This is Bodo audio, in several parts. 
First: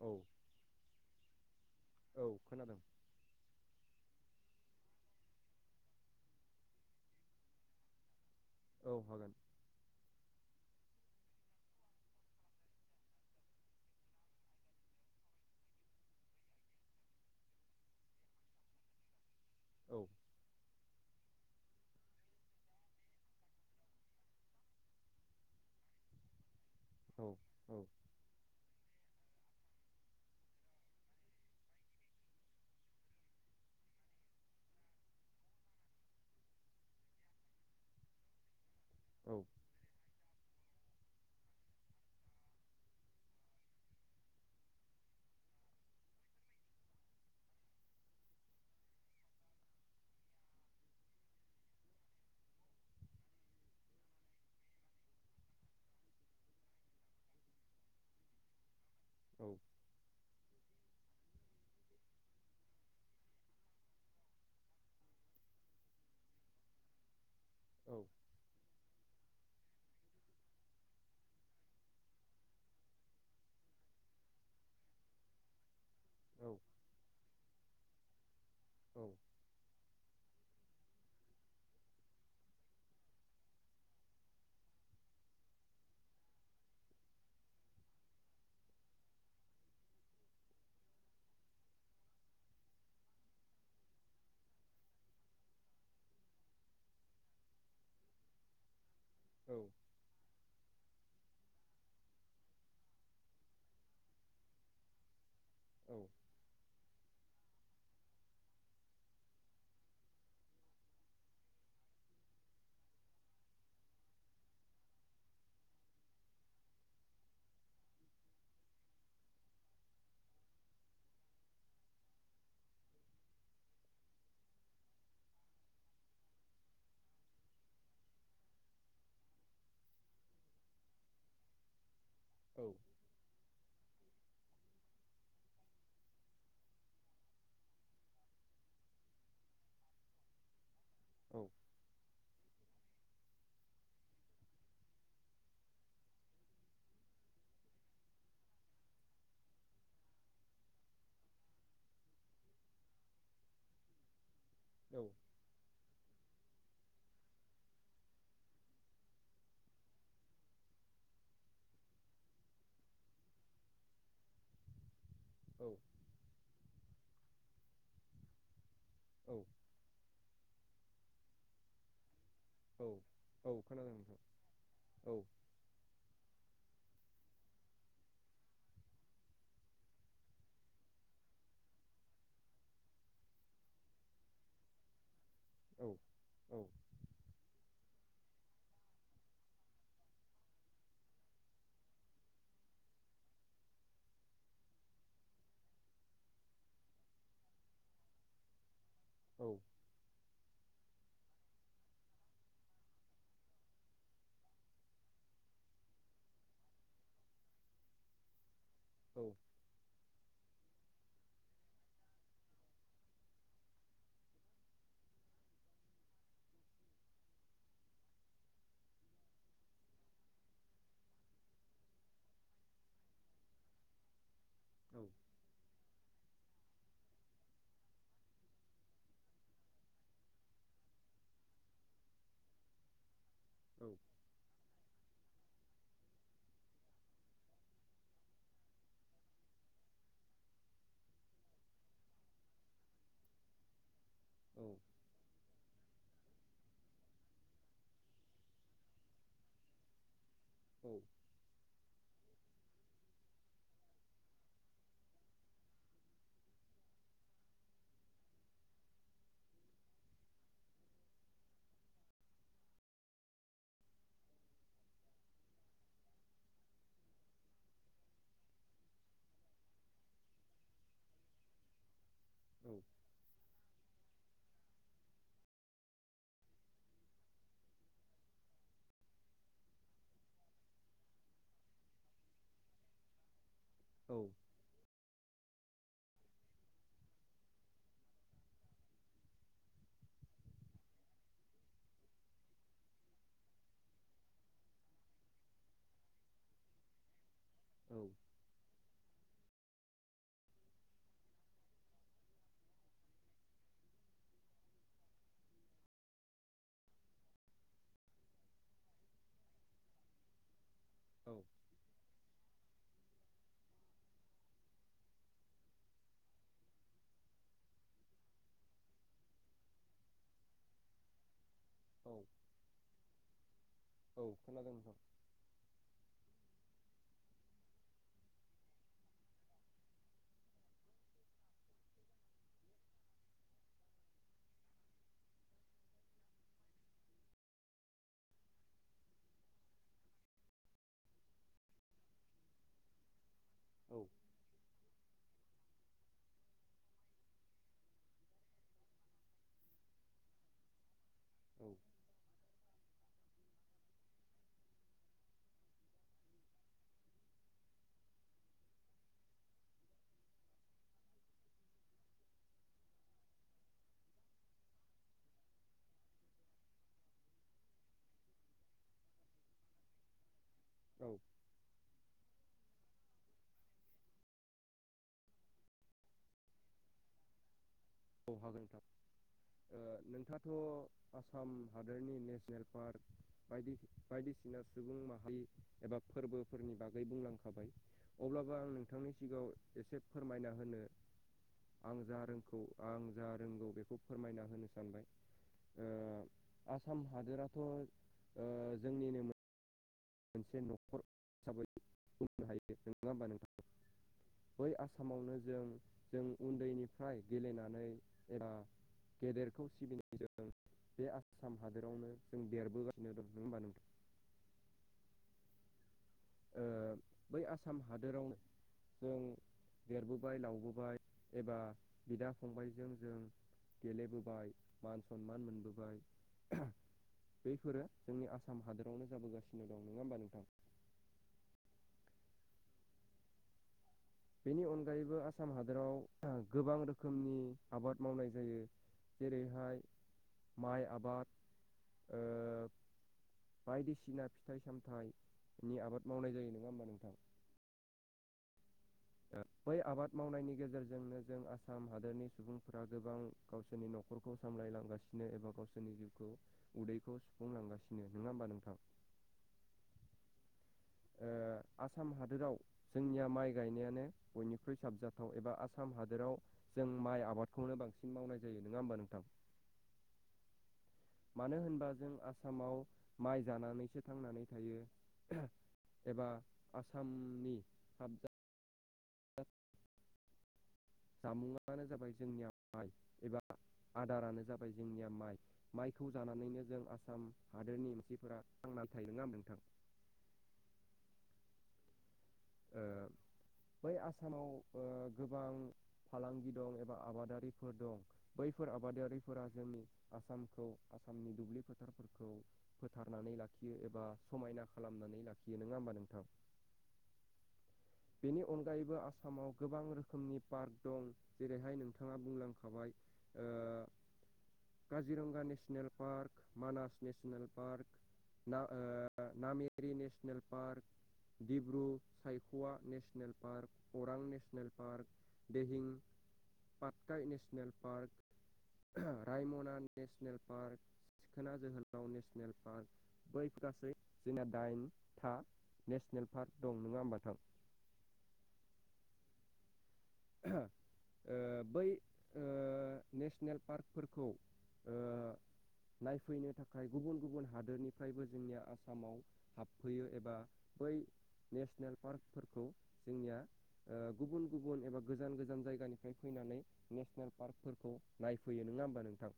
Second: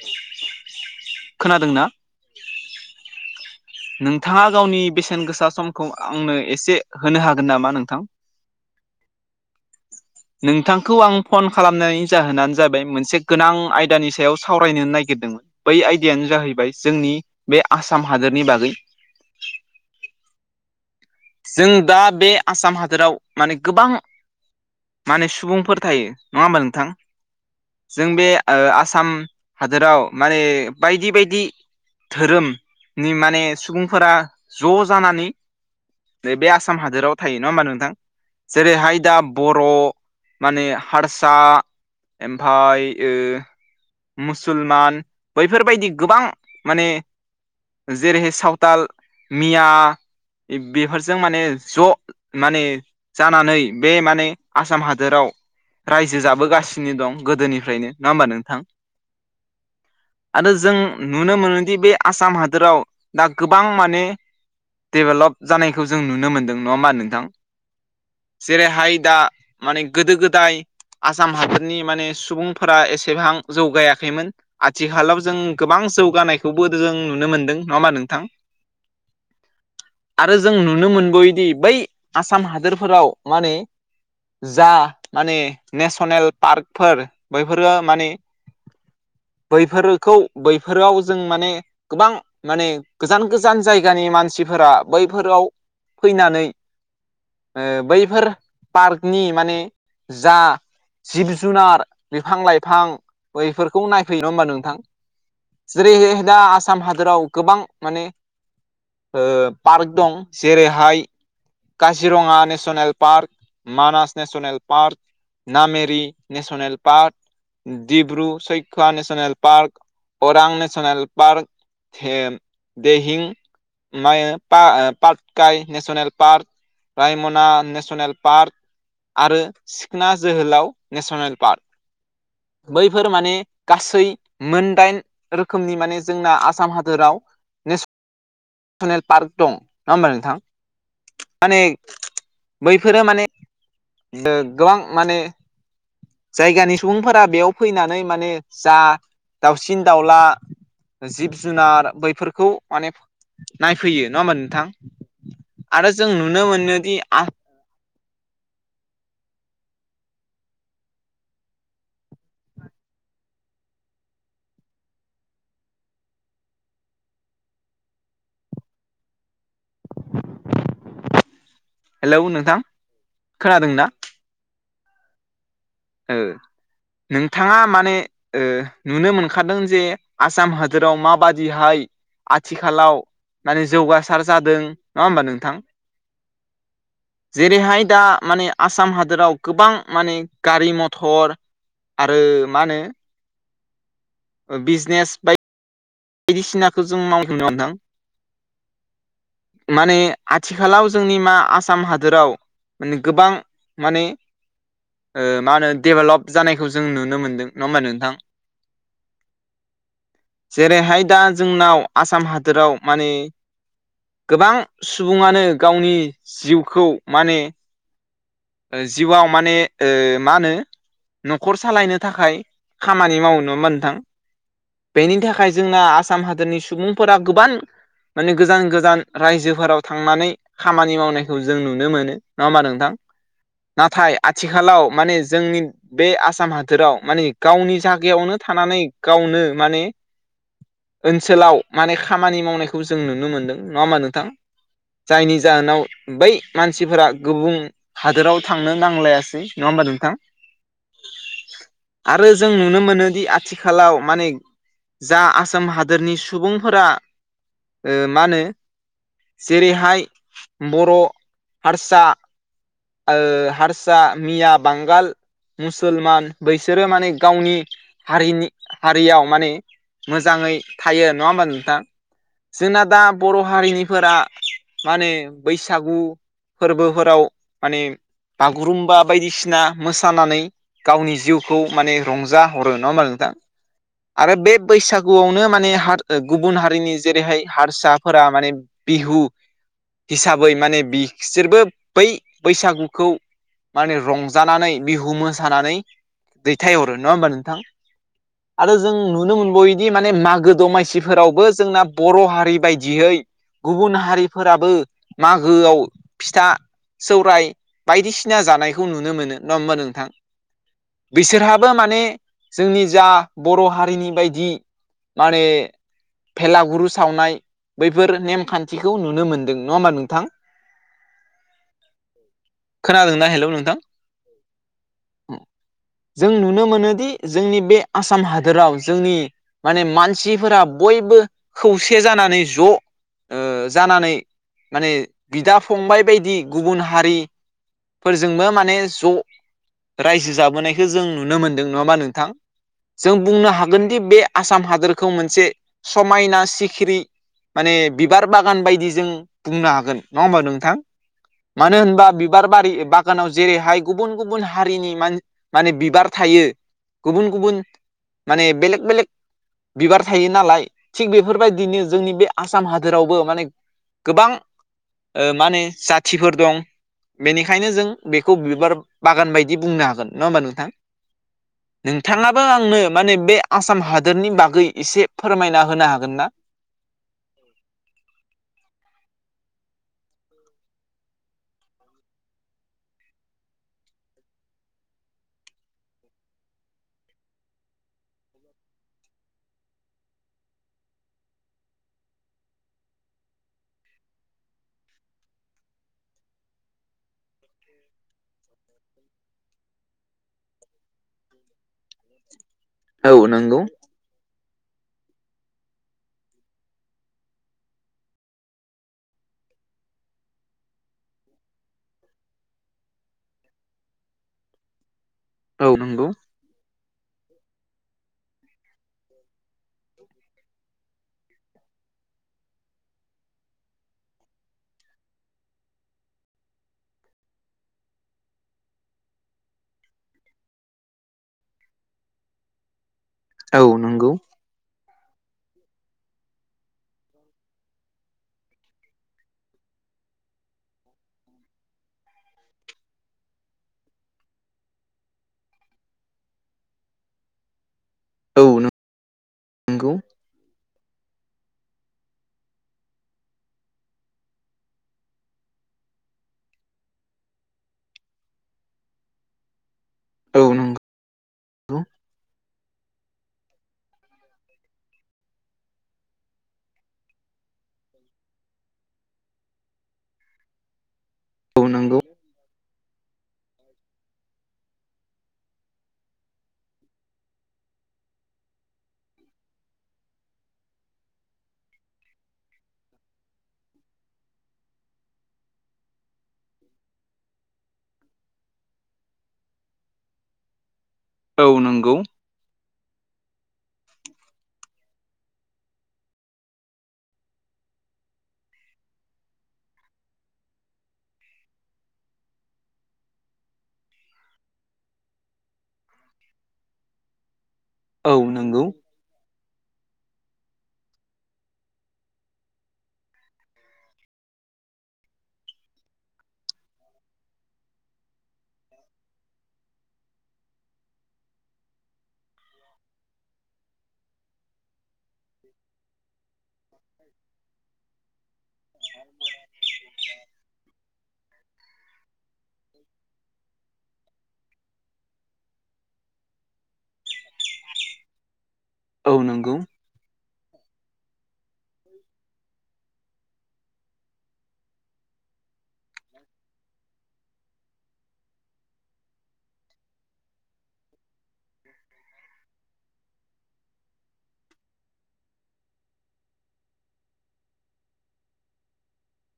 औ। खोनादोंना? औ खोनादों। नोंथाङा गावनि बेसेन गोसा समखौ आंनो एसे होनो हागोन नामा नोंथां? औ हागोन। नोंथांखौ आं फन खालामनायनि जाहोनानो जाबाय मोनसे गोनां आइदानि सायाव सावरायनो नागिरदोंमोन। बै आयदायानो जाहैबाय जोंनि बे आसाम हादोरनि बागै। औ। जों दा बे आसाम हादोराव माने गोबां माने सुबुंफोर थायो, नङा होमबा नोंथां? औ। औ जों बे ओ आसाम हादोराव माने बायदि बायदि धोरोमनि माने सुबुंफोरा ज' जानानै नै बे आसाम हादोराव थायो नङा होमबा नोंथां? जेरैहाय दा औ बर' माने हारसा ओमफ्राय ओ मुसलमान बैफोरबायदि गोबां माने जेरैहाय सावथाल, मिया बेफोरजों माने ज' माने जानानै बे माने आसाम हादोराव रायजो जाबोगासिनो दं गोदोनिफ्रायनो नङा होमबा नोंथां? औ। आरो जों नुनो मोनोदि बे आसाम हादोराव दा गोबां माने डेभेलप जानायखौ जों नुनो मोनदों नङा होमबा नोंथां? औ। जेरैहाय दा माने गोदो गोदाय आसाम हादरनि माने सुबुंफोरा एसेबां जौगायाखैमोन। आथिखालाव जों गोबां औ जौगानायखौबो जों नुनो मोनदों नङा होमबा नोंथां? औ। आरो जों नुनो मोनबोयोदि बै आसाम हादोरफोराव माने जा माने नेस'नेल पार्कफोर बैफोरो माने बैफोरखौ बैफोराव जों माने गोबां माने गोजान गोजान जायगानि मानसिफोरा बैफोराव फैनानै ओ बैफोर पार्कनि माने जा जिब जुनार बिफां लाइफां बैफोरखौ नायफैयो नङा होमबा नोंथां? जेरैहै दा आसाम हादोराव गोबां माने ओ पार्क दं जेरैहाय Kaziranga national park, Manas national park. Nameri national park. Dibru Saikhowa national park, Orang national park. हेम देहिं मायो पा ओ Patkai national park, Raimona national park. आरो सिखना जोहोलाव नेस'नेल पार्क, औ बै फोर माने गासै मोनदाइन रोखोमनि माने जोंना आसाम हादोराव नेस'नेल पार्क दं नङा होमबा नोंथां? माने बैफोरो माने ओ गोबां माने जायगानि सुबुंफोरा बेयाव फैनानै माने जा दाउसिन दाउला जिब जुनार बैफोरखौ माने नायफैयो नङा होमबा नोंथां? औ। आरो जों नुनो मोनोदि आ औ। औ‌। [inaudible] हेलौ नोंथां! औ औ खोनादोंना खोनादों नोंथां औ। ओ नोंथाङा माने ओ नुनो मोनखादों जे आसाम हादोराव माबादिहाय आथिखालाव माने जौगासार जादों नङा होमबा नोंथां? औ औ। जेरैहाय दा माने आसाम हादोराव गोबां माने गारि मथर आरो मा होनो ओ बिजनेस बाय बायदिसिनाखौ जों मावहैनो [unintelligible] दों औ माने आथिखालाव जोंनि मा आसाम हादोराव माने गोबां माने ओ मा होनो डेभेलप जानायखौ जों नुनो मोनदों नङा होमबा नोंथां? औ। जेरैहाय दा जोंनाव आसाम हादोराव माने गोबां सुबुङानो गावनि जिउखौ माने जिउआव माने ओ मा होनो न'खर सालायनो थाखाय खामानि मावो नङा होमबा नोंथां? बेनि थाखाय जोंना आसाम हादोरनि सुबुंफोरा गोबान माने गोजान गोजान रायजोफोराव थांनानै खामानि मावनायखौ जों नुनो मोनो नङा होनबा नोंथां? औ नाथाय आथिखालाव माने जोंनि बे आसाम हादोराव माने गावनि जागायावनो थानानै गावनो माने ओनसोलाव माने खामानि मावनायखौ जों नुनो मोनदों नङा होमबा नोंथां? औ। जायनि जाहोनाव बै मानसिफोरा गुबुं हादोराव थांनो नांलायासै नङा होमबा नोंथां? औ। आरो जों नुनो मोनोदि आथिखालाव माने जा आ आसाम हादोरनि सुबुंफोरा ओ मा होनो जेरैहाय बर' हारसा ओ हारसा, मिया, बांगाल मुसलमान बैसोरो माने गावनि हारिनि हारियाव माने मोजाङै थायो नङा होमबा नोंथां? जोंना दा बर' हारिनिफोरा मा होनो बैसागु फोरबोफोराव माने बागुरुम्बा बायदिसिना मोसानानै गावनि जिउखौ माने रंजाहरो नङा होनबा नोंथां आरो बे बैसागु आवनो माने हार गुबुन हारिनि जेरैहाय हारसाफोरा माने बिहु हिसाबै माने बिसोरबो बै बैसागुखौ माने रंजानानै बिहु मोसानानै दैथायहरो होमबा नोंथां? औ। आरो जों नुनो मोनबावो दि माने मागो दमासिफोरावबो जोंना बर' हारि बायदियै गुबुन हारिफोराबो मागोआव फिथा सौराय बायदिसिना जानायखौ नुनो मोनो नङा होमबा नोंथां? बिसोरहाबो माने जोंनि जा बर' हारिनि बायदि माने भेलागुर सावनाय बैफोर नेमखान्थिखौ नुनो मोन्दों नङा होमबा नोंथां? [inaudible] औ। खोनादोंना हेलौ नोंथां? औ खोनादों नोंथां। जों नुनो मोनोदि जोंनि बे आसाम हादोराव जोंनि माने मानसिफोरा बयबो खौसे जानानै ज' ओ जानानै माने बिदा फंबाय बायदि गुबुन हारि फोरजोंबो माने ज' रायजो जाबोनायखौ जों नुनो मोनदों नङा होनबा नोंथां? जों बुंनो हागोन दि औ औ बे आसाम हादोरखौ मोनसे समायना सिखिरि माने बिबार बागान बायदि जों बुंनो हागोन नङा होमबा नोंथां? मानो होनबा बे बिबार बारि बागानाव जेरैहाय गुबुन गुबुन हारिनि मा-माने बिबार थायो गुबुन गुबुन माने बेलेक बेलेक बिबार थायो नालाय थिग बेफोरबायदिनो जोंनि बे आसाम हादोरावबो माने गोबां ओ माने जाथिफोर दं। बेनिखायनो जों बेखौ बिबार बागान बायदि बुंनो हागोन। नङा होमबा नोंथां? औ। नोंथाङाबो आंनो माने बे आसाम हाद दोरनि बागै एसे फोरमायना होनो हागोन ना? औ हागोन नोंथां। ओ नोंथाथ' आसाम हादोरनि नेसनेल पार्क बायदि बायदिसिना सुबुं माहारि एबा फोरबोफोरनि बागै बुंलांखाबाय। अब्लाबो आं नोंथांनि सिगाङाव एसे फोरमायना होनो आं जा रोंखौ आं जा रोंगौ बेखौ फोरमायना होनो सानबाय। ओ आसाम हादोराथ' ओ जोंनिनो मोनसे न'खर हिसाबै बुंनो [unintelligible] औ नङा नंगौ नोंथां? बै आसामावनो जों जों उन्दैनिफ्राय गेलेनानै एबा गेदेरखौ सिबिनायजों बे आसाम हादोरावनो जों देरबोगासिनो दं नङा होनबा नोंथां? औ नंगौ। ओ बै आसाम हादोरावनो जों देरबोबाय लावबोबाय एबा बिदा फंबायजों जों गेलेबोबाय मान सनमान मोनबोबाय बैफोरो जोंनि आसाम हादोरावनो जाबोगासिनो दं नङा होमबा नोंथां? औ। नंगौ बेनि अनगायैबो आसाम हादोराव गोबां रोखोमनि आबाद मावनाय जायो। जेरैहाय माइ आबाद ओ बायदिसिना फिथाइ सामथाइनि आबाद मावनाय जायो नङा होमबा नोंथां? औ नों बै आबाद मावनायनि गेजेरजोंनो जों आसाम हादोरनि सुबुंफोरा गोबां गावसोरनि न'खरखौ सामलाय लांगासिनो एबा गावसोरनि जिउखौ उदैखौ सुफुंलांगासिनो नङा होमबा नोंथां? औ नोंगौ। ओ आसाम हादोराव जोंनिया माइ गायनायानो बयनिख्रुइ साबजाथाव एबा आसाम हादोराव जों माइ आबादखौनो बांसिन मावनाय जायो। नङा होमबा नोंथां? [inaudible] मानो होनबा जों आसामाव माइ जानानैसो थांनानै थायो। एबा आसामनि साबजा जामुङानो जाबाय जोंनिया माइ एबा आदारानो जाबाय जोंनिया माइ माइखौ जानानैनो जों आसाम हादोरनि मानसिफोरा थांनानै थायो नङा नोंथां? औ नंगौ। ओ बै आसामाव ओ गोबां फालांगि दं एबा आबादारिफोर दं बैफोर आबादारिफोरा जोंनि आसामखौ आसामनि दुब्लि फोथारफोरखौ फोथारनानै लाखियो एबा समायना खालामनानै लाखियो नङा होमबा नोंथां? औ बेनि नंगौ अनगायैबो आसाम सामाव गोबां रोखोमनि पार्क दं। जेरैहाय नोंथाङा बुंलांखाबाय ओ Kaziranga national park Manas national park ना ओ Nameri national park Dibru Saikhowa national park Orang national park Dihing Patkai national park Raimona national park Sikhna Jwhwlao national park बै गासै जोंना दाइनथा नेसनेल पार्क दं नङा होमबा नोंथां औ नंगौ ओ बै ओ नेसनेल पार्कफोरखौ ओ नायफैनो थाखाय गुबुन-गुबुन हादोरनिफ्रायबो जोंनिया आसामाव हाबफैयो एबा बै नेसनेल पार्कफोरखौ जोंनिया ओ गुबुन गुबुन एबा गोजान गोजान जायगानिफ्राय फैनानै नेसनेल पार्कफोरखौ नायफैयो नङा होमबा नोंथां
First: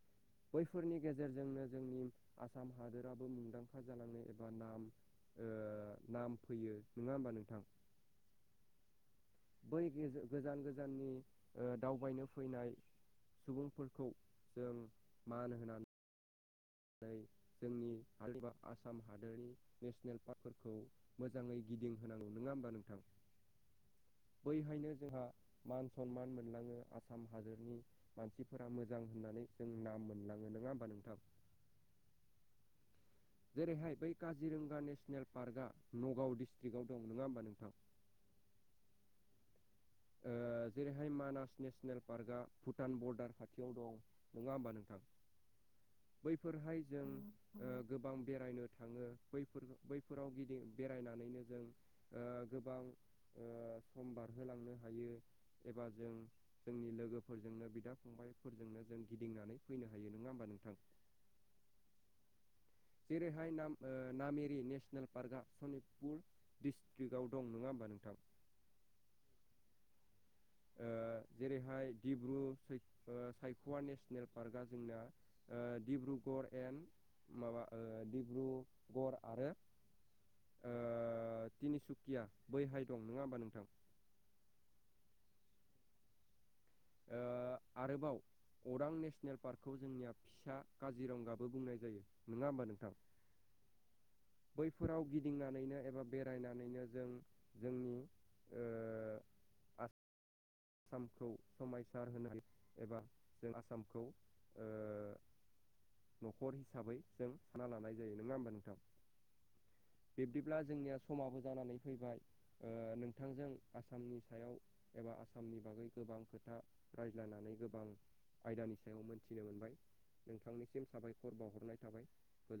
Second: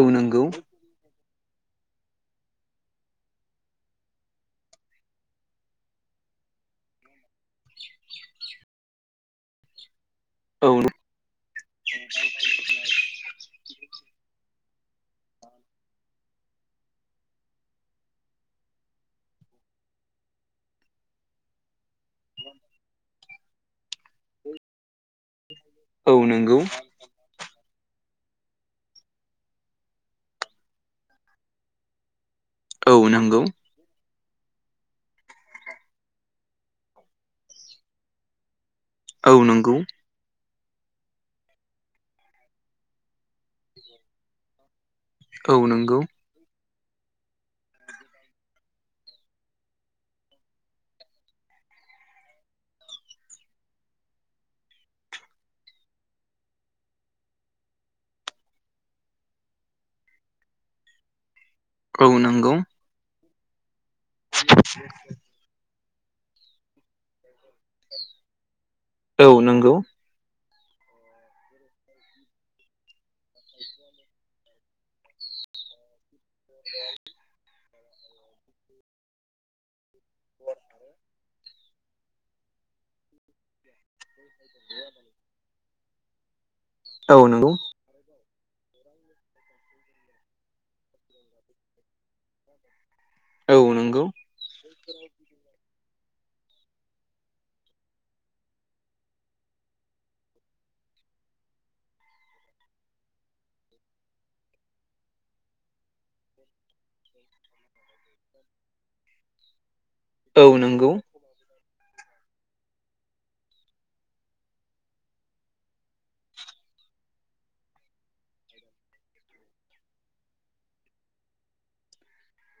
औ नंगौ बैफोरनि गेजेरजोंनो जोंनि आसाम हादोराबो मुंदांखा जालांनाय एबा नाम ओ नाम फैयो नङा होमबा नोंथां [inaudible] बै गोजान औ नंगौ गोजाननि। दावबायनो फैनाय सुबुंफोरखौ जों मान होनानै। नै जोंनि आसाम हादोरनि नेसनेल पार्कफोरखौ। मोजाङै गिदिं होनांगौ नङा होमबा नोंथां बैहायनो जोंहा। मान औ सनमान नंगौ मोनलाङो। आसाम हादोरनि मानसिफोरा मोजां होननानै जों नाम मोनलाङो नङा होमबा नोंथां। औ नंगौ। जेरैहाय बै काजिरंगा नेसनेल पार्कआ नगाव डिस्त्रिकआव दं नङा होमबा नोंथां। औ नंगौ। औ जेरैहाय मानास नेसनेल पार्कआ भुटान बरडार खाथियाव दं नङा होमबा नोंथां। औ नोंगौ। बैफोरहाय जों ओ गोबां बेरायनो थाङो बैफोराव गिदि बेरायनानैनो जों ओ गोबां ओ सम बारहोलांनो हायो। एबा जों जोंनि लोगोफोरजोंनो बिदा फंबायफोरजोंनो जों गिदिंनानै फैनो हायो नङा होमबा नोंथां। औ नंगौ। जेरैहाय ओ नामेरि नेसनेल पार्कआ शनितपुर डिस्ट्रिकआव दं नङा होमबा नोंथां। औ नंगौ। ओ जेरैहाय दिब्रु साय ओ सायख'वा नेसनेल पार्कआ जोंना ओ डिब्रुगर एण्ड माबा ओ डिब्रुगर आरो ओ तिनिसुकिया बैहाय दं, नङा होमबा नोंथां? जे आदानि ओ नंगौ आरोबाव अरां नेसनेल पार्कखौ जोंनिया फिसा काजिरंगाबो बुंनाय जायो, नङा होमबा नोंथां? औ नंगौ बैफोराव गिदिंनानैनो एबाब बेरायनानैनो जों जोंनि ओ आसामखौ समायसार होनो हायो एबा जों आसामखौ ओ न'खर हिसाबै जों थाना लानाय जायो नङा होमबा नोंथां? औ बिब्दिब्ला नंगौ जोंनिया स समाबो जानानै फैबाय। ओ नोंथांजों आसामनि सायाव एबा आसा आसामनि बागै गोबां खोथा रायज्लायनानै गोबां आयदानि सायाव मोनथिनो मोनबाय। नोंथांनिसिम साबायखर बावहरनाय थाबाय।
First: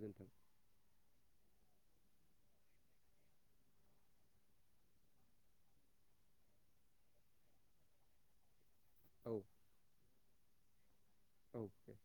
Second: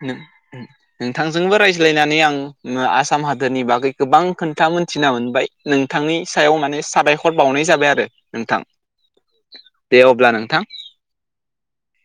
[unintelligible] नोंथांजोंबो रायज्लायनानै आं ओ आसाम हादोरनि बागै गोबां खोन्था मोनथिना मोनबाय। नोंथांनि सायाव माने साबायखर बावनाय जाबाय आरो नोंथां। औ दे अब्ला नोंथां औ दे।